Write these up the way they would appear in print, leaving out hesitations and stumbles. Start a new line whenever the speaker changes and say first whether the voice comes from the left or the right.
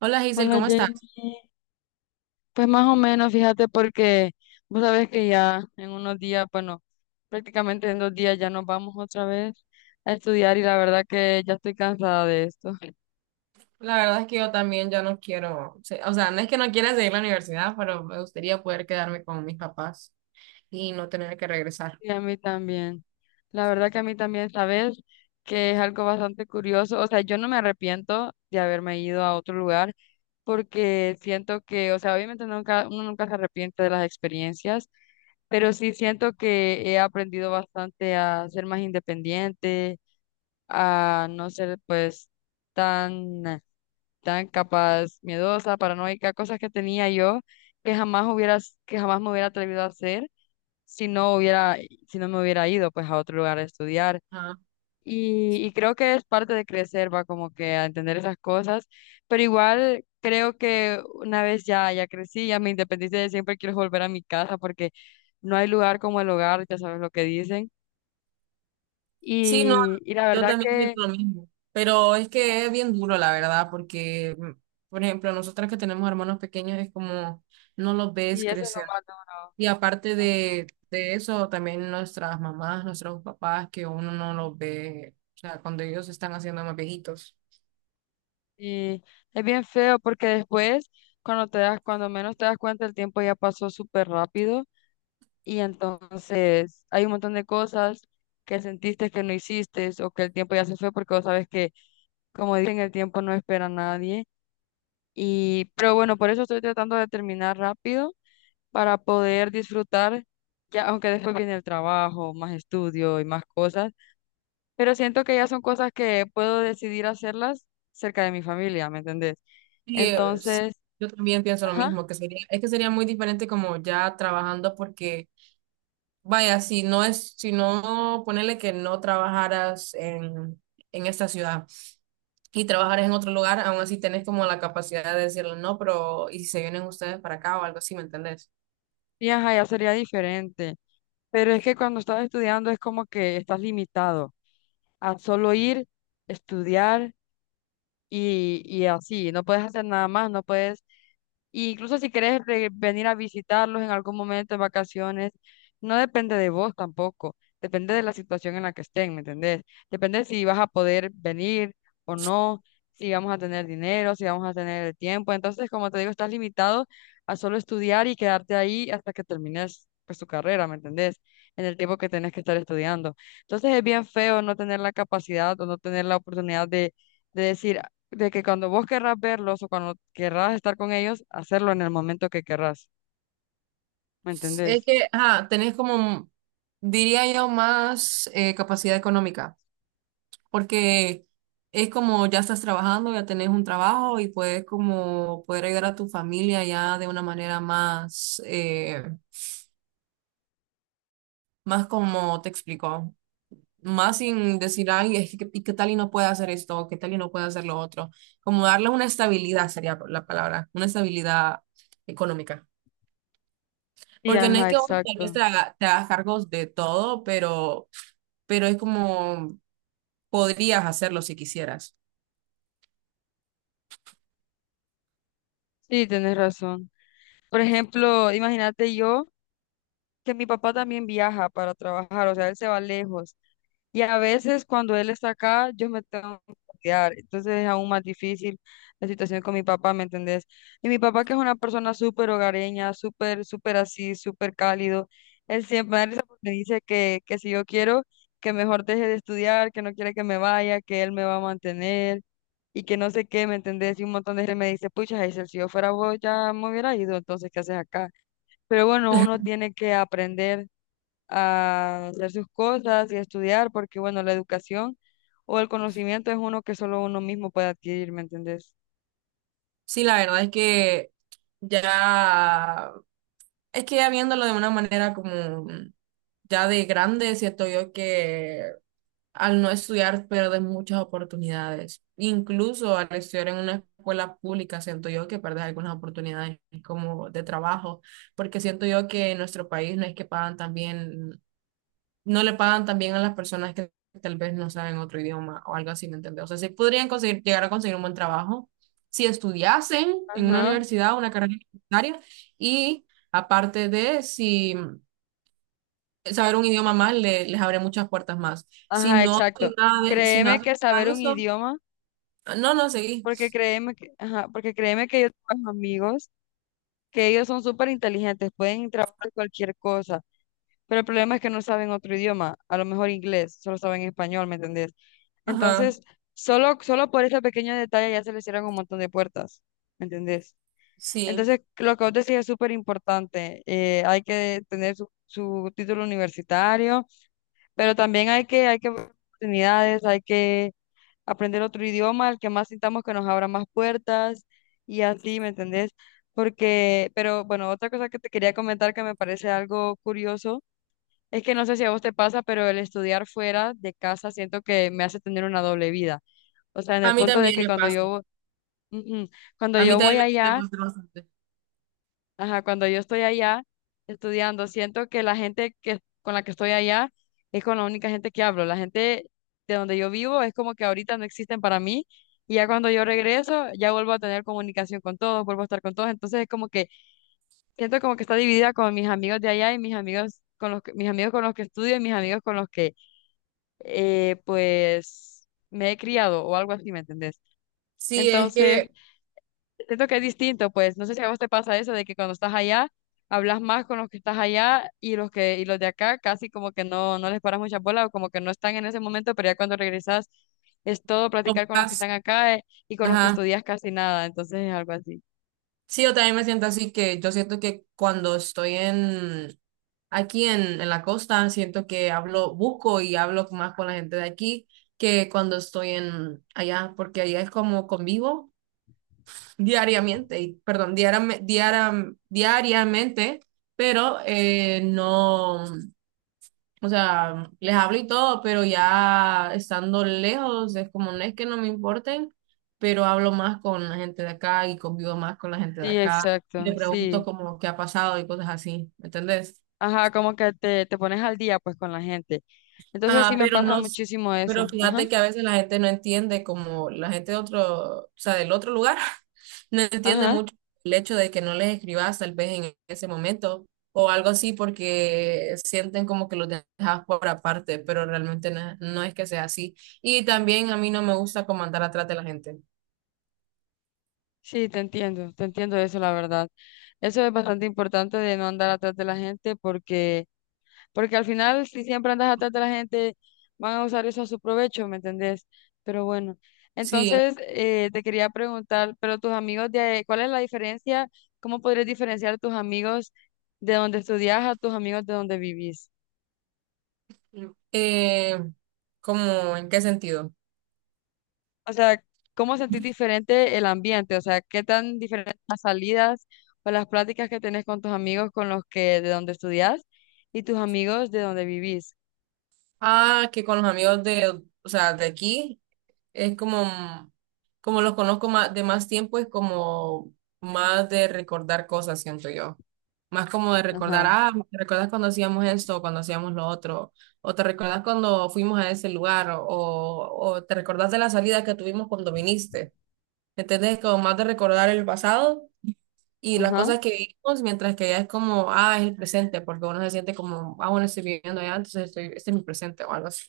right: Hola Giselle,
left: Hola
right: ¿cómo estás?
left: Jamie, pues más o menos, fíjate, porque vos sabés que ya en unos días, bueno, prácticamente en 2 días ya nos vamos otra vez a estudiar y la verdad que ya estoy cansada de esto.
right: La verdad es que yo también ya no quiero, o sea, no es que no quiera seguir la universidad, pero me gustaría poder quedarme con mis papás y no tener que regresar.
left: Y a mí también. La verdad que a mí también, sabes que es algo bastante curioso. O sea, yo no me arrepiento de haberme ido a otro lugar porque siento que, o sea, obviamente nunca, uno nunca se arrepiente de las experiencias, pero sí siento que he aprendido bastante a ser más independiente, a no ser pues tan, tan capaz, miedosa, paranoica, cosas que tenía yo que jamás hubiera, que jamás me hubiera atrevido a hacer si no hubiera, si no me hubiera ido pues a otro lugar a estudiar.
right: Ajá.
left: Y creo que es parte de crecer, va como que a entender esas cosas, pero igual creo que una vez ya crecí, ya me independicé, siempre quiero volver a mi casa porque no hay lugar como el hogar, ya sabes lo que dicen.
right: Sí, no,
left: Y, y la
right: yo
left: verdad
right: también
left: que,
right: siento lo mismo, pero es que es bien duro, la verdad, porque, por ejemplo, nosotras que tenemos hermanos pequeños es como no los ves
left: y eso es lo
right: crecer.
left: más duro.
right: Y aparte de eso, también nuestras mamás, nuestros papás, que uno no los ve, o sea, cuando ellos están haciendo más viejitos.
left: Y es bien feo porque después, cuando menos te das cuenta, el tiempo ya pasó súper rápido y entonces hay un montón de cosas que sentiste que no hiciste o que el tiempo ya se fue porque vos sabes que, como dicen, el tiempo no espera a nadie. Pero bueno, por eso estoy tratando de terminar rápido para poder disfrutar, ya, aunque después viene el trabajo, más estudio y más cosas, pero siento que ya son cosas que puedo decidir hacerlas cerca de mi familia, ¿me entendés?
right: Sí, es-
left: Entonces...
right: yo también pienso lo
left: Ajá.
right: mismo, que sería, es que sería muy diferente como ya trabajando porque, vaya, si no es, si no ponerle que no trabajaras en esta ciudad y trabajaras en otro lugar, aún así tenés como la capacidad de decirle no, pero ¿y si se vienen ustedes para acá o algo así, ¿me entendés?
left: Y ajá, ya sería diferente. Pero es que cuando estás estudiando es como que estás limitado a solo ir, estudiar y así. No puedes hacer nada más, no puedes. Y incluso si quieres re- venir a visitarlos en algún momento de vacaciones, no depende de vos tampoco, depende de la situación en la que estén, ¿me entendés? Depende si vas a poder venir o no, si vamos a tener dinero, si vamos a tener el tiempo. Entonces, como te digo, estás limitado a solo estudiar y quedarte ahí hasta que termines pues tu carrera, ¿me entendés? En el tiempo que tenés que estar estudiando. Entonces es bien feo no tener la capacidad o no tener la oportunidad de decir, de que cuando vos querrás verlos o cuando querrás estar con ellos, hacerlo en el momento que querrás, ¿me
right: Es
left: entendés?
right: que, ajá, tenés como, diría yo, más capacidad económica. Porque es como ya estás trabajando, ya tenés un trabajo y puedes como poder ayudar a tu familia ya de una manera más, más como te explico, más sin decir, ay, es que, ¿y qué tal y no puede hacer esto? O ¿qué tal y no puede hacer lo otro? Como darle una estabilidad sería la palabra, una estabilidad económica.
left: Sí,
right: Porque no es
left: ajá,
right: que vos tal vez
left: exacto.
right: te hagas cargos de todo, pero es como podrías hacerlo si quisieras.
left: Sí, tenés razón. Por ejemplo, imagínate yo que mi papá también viaja para trabajar, o sea, él se va lejos. Y a veces cuando él está acá, yo me tengo que cuidar. Entonces es aún más difícil la situación con mi papá, ¿me entendés? Y mi papá, que es una persona súper hogareña, súper, súper así, súper cálido, él siempre me da risa porque dice que si yo quiero, que mejor deje de estudiar, que no quiere que me vaya, que él me va a mantener y que no sé qué, ¿me entendés? Y un montón de gente me dice, pucha, Hazel, si yo fuera vos ya me hubiera ido, entonces, ¿qué haces acá? Pero bueno, uno tiene que aprender a hacer sus cosas y a estudiar, porque bueno, la educación o el conocimiento es uno que solo uno mismo puede adquirir, ¿me entendés?
right: Sí, la verdad ya, es que ya viéndolo de una manera como ya de grande, siento yo que al no estudiar pierdes muchas oportunidades. Incluso al estudiar en una escuela pública, siento yo que pierdes algunas oportunidades como de trabajo, porque siento yo que en nuestro país no es que pagan también no le pagan también a las personas que tal vez no saben otro idioma o algo así, ¿me entiendes? O sea, sí podrían conseguir, llegar a conseguir un buen trabajo si estudiasen en una
left: Ajá,
right: universidad, una carrera universitaria, y aparte de si saber un idioma más les abre muchas puertas más. Si
left: ajá,
right: no
left: exacto.
right: hacen nada de, si no
left: Créeme
right: hacen
left: que
right: nada
left: saber
right: de
left: un
right: eso,
left: idioma,
right: no, no, seguí.
left: ajá, porque créeme que yo tengo amigos que ellos son súper inteligentes, pueden trabajar cualquier cosa, pero el problema es que no saben otro idioma, a lo mejor inglés, solo saben español, ¿me entendés?
right: Ajá,
left: Entonces, solo por ese pequeño detalle ya se les cierran un montón de puertas, ¿me entendés?
right: sí.
left: Entonces, lo que vos decís es súper importante. Hay que tener su título universitario, pero también hay que ver oportunidades, hay que aprender otro idioma, el que más sintamos que nos abra más puertas y así, ¿me entendés? Pero bueno, otra cosa que te quería comentar que me parece algo curioso es que no sé si a vos te pasa, pero el estudiar fuera de casa siento que me hace tener una doble vida. O sea, en
right: A
left: el
right: mí
left: punto de
right: también
left: que
right: me
left: cuando
right: pasa.
left: yo, ujú, cuando
right: A mí
left: yo voy
right: también me
left: allá,
right: pasa bastante.
left: ajá, cuando yo estoy allá estudiando, siento que la gente con la que estoy allá es con la única gente que hablo. La gente de donde yo vivo es como que ahorita no existen para mí y ya cuando yo regreso ya vuelvo a tener comunicación con todos, vuelvo a estar con todos. Entonces es como que siento como que está dividida con mis amigos de allá y mis amigos con los que estudio y mis amigos con los que pues me he criado o algo así, ¿me entendés?
right: Sí, es
left: Entonces...
right: que,
left: Siento que es distinto, pues. No sé si a vos te pasa eso de que cuando estás allá, hablas más con los que estás allá y y los de acá casi como que no les paras mucha bola o como que no están en ese momento, pero ya cuando regresas es todo
right: como
left: platicar con los que
right: estás,
left: están acá, y con los que
right: ajá.
left: estudias casi nada. Entonces es algo así.
right: Sí, yo también me siento así que yo siento que cuando estoy en aquí en la costa, siento que hablo, busco y hablo más con la gente de aquí que cuando estoy en allá, porque allá es como convivo diariamente, y, perdón, diariamente, pero no. O sea, les hablo y todo, pero ya estando lejos, es como no es que no me importen, pero hablo más con la gente de acá y convivo más con la gente de
left: Sí,
right: acá. Le
left: exacto,
right: pregunto
left: sí.
right: como qué ha pasado y cosas así, ¿me entendés?
left: Ajá, como que te pones al día pues con la gente. Entonces sí
right: Ah,
left: me
right: pero
left: pasa
right: no, s-
left: muchísimo eso.
right: pero
left: Ajá,
right: fíjate que a veces la gente no entiende, como la gente de otro, o sea, del otro lugar, no entiende
left: ajá.
right: mucho el hecho de que no les escribas tal vez en ese momento o algo así porque sienten como que los dejas por aparte, pero realmente no, no es que sea así. Y también a mí no me gusta como andar atrás de la gente.
left: Sí, te entiendo eso, la verdad. Eso es bastante importante de no andar atrás de la gente porque al final, si siempre andas atrás de la gente, van a usar eso a su provecho, ¿me entendés? Pero bueno,
right: Sí,
left: entonces te quería preguntar, pero tus amigos de, ¿cuál es la diferencia? ¿Cómo podrías diferenciar tus amigos de donde estudias a tus amigos de donde vivís?
right: eh, ¿cómo en qué sentido?
left: O sea, ¿cómo sentís diferente el ambiente? O sea, ¿qué tan diferentes las salidas o las pláticas que tenés con tus amigos con los que de donde estudias y tus amigos de donde vivís?
right: Ah, que con los amigos de, o sea, de aquí. Es como, como los conozco más, de más tiempo, es como más de recordar cosas, siento yo. Más como de recordar,
left: Ajá,
right: ah, ¿te recuerdas cuando hacíamos esto, cuando hacíamos lo otro? O te recuerdas cuando fuimos a ese lugar, o te recuerdas de la salida que tuvimos cuando viniste. ¿Entendés? Como más de recordar el pasado y las
left: ajá.
right: cosas que vivimos, mientras que ya es como, ah, es el presente, porque uno se siente como, ah, bueno, estoy viviendo allá, entonces estoy, este es mi presente o algo así.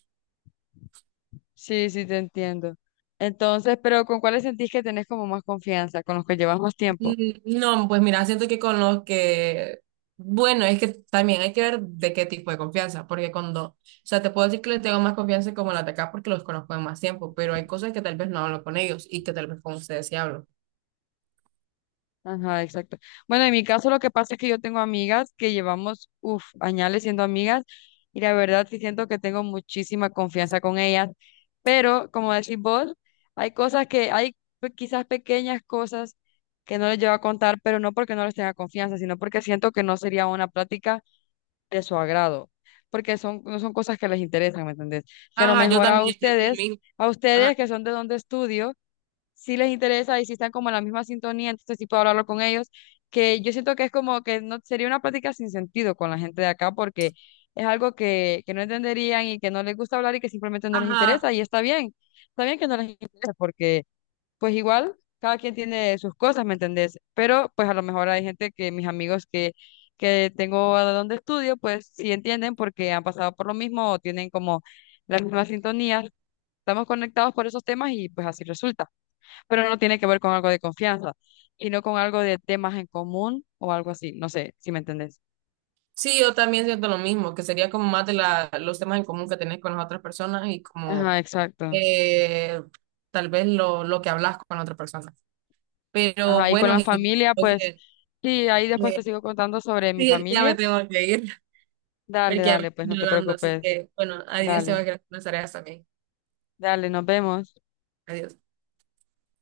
left: Sí, sí, te entiendo. Entonces, pero ¿con cuáles sentís que tenés como más confianza? ¿Con los que llevas más tiempo?
right: No, pues mira, siento que con los que, bueno, es que también hay que ver de qué tipo de confianza, porque cuando, o sea, te puedo decir que les tengo más confianza como la de acá porque los conozco de más tiempo, pero hay cosas que tal vez no hablo con ellos y que tal vez con ustedes sí hablo.
left: Ajá, exacto. Bueno, en mi caso lo que pasa es que yo tengo amigas que llevamos, uff, añales siendo amigas y la verdad sí siento que tengo muchísima confianza con ellas, pero como decís vos, hay cosas que, quizás pequeñas cosas que no les llevo a contar, pero no porque no les tenga confianza, sino porque siento que no sería una plática de su agrado, porque no son cosas que les interesan, ¿me entendés? Que a lo
right: Ajá, yo
left: mejor
right: también siento lo mismo.
left: a ustedes
right: Ajá,
left: que son de donde estudio, sí les interesa y sí están como en la misma sintonía, entonces sí puedo hablarlo con ellos, que yo siento que es como que no sería una plática sin sentido con la gente de acá, porque es algo que no entenderían y que no les gusta hablar y que simplemente no les
right: ajá.
left: interesa, y está bien que no les interese, porque pues igual, cada quien tiene sus cosas, ¿me entendés? Pero pues a lo mejor hay gente que mis amigos que tengo a donde estudio, pues sí entienden porque han pasado por lo mismo o tienen como las mismas sintonías. Estamos conectados por esos temas y pues así resulta. Pero no tiene que ver con algo de confianza, sino con algo de temas en común o algo así. No sé si me entendés.
right: Sí, yo también siento lo mismo, que sería como más de la, los temas en común que tenés con las otras personas y como
left: Ajá, exacto.
right: eh, tal vez lo que hablas con otras personas. Pero
left: Ajá, y con
right: bueno,
left: la
right: es
left: familia, pues sí, ahí después te
right: que-
left: sigo contando sobre mi
right: Sí, ya me
left: familia.
right: tengo que ir. Porque
left: Dale,
right: ya me
left: dale, pues
right: estoy
left: no te
right: hablando, así
left: preocupes.
right: que bueno, adiós, tengo
left: Dale.
right: que hacer unas tareas también.
left: Dale, nos vemos.
right: Adiós.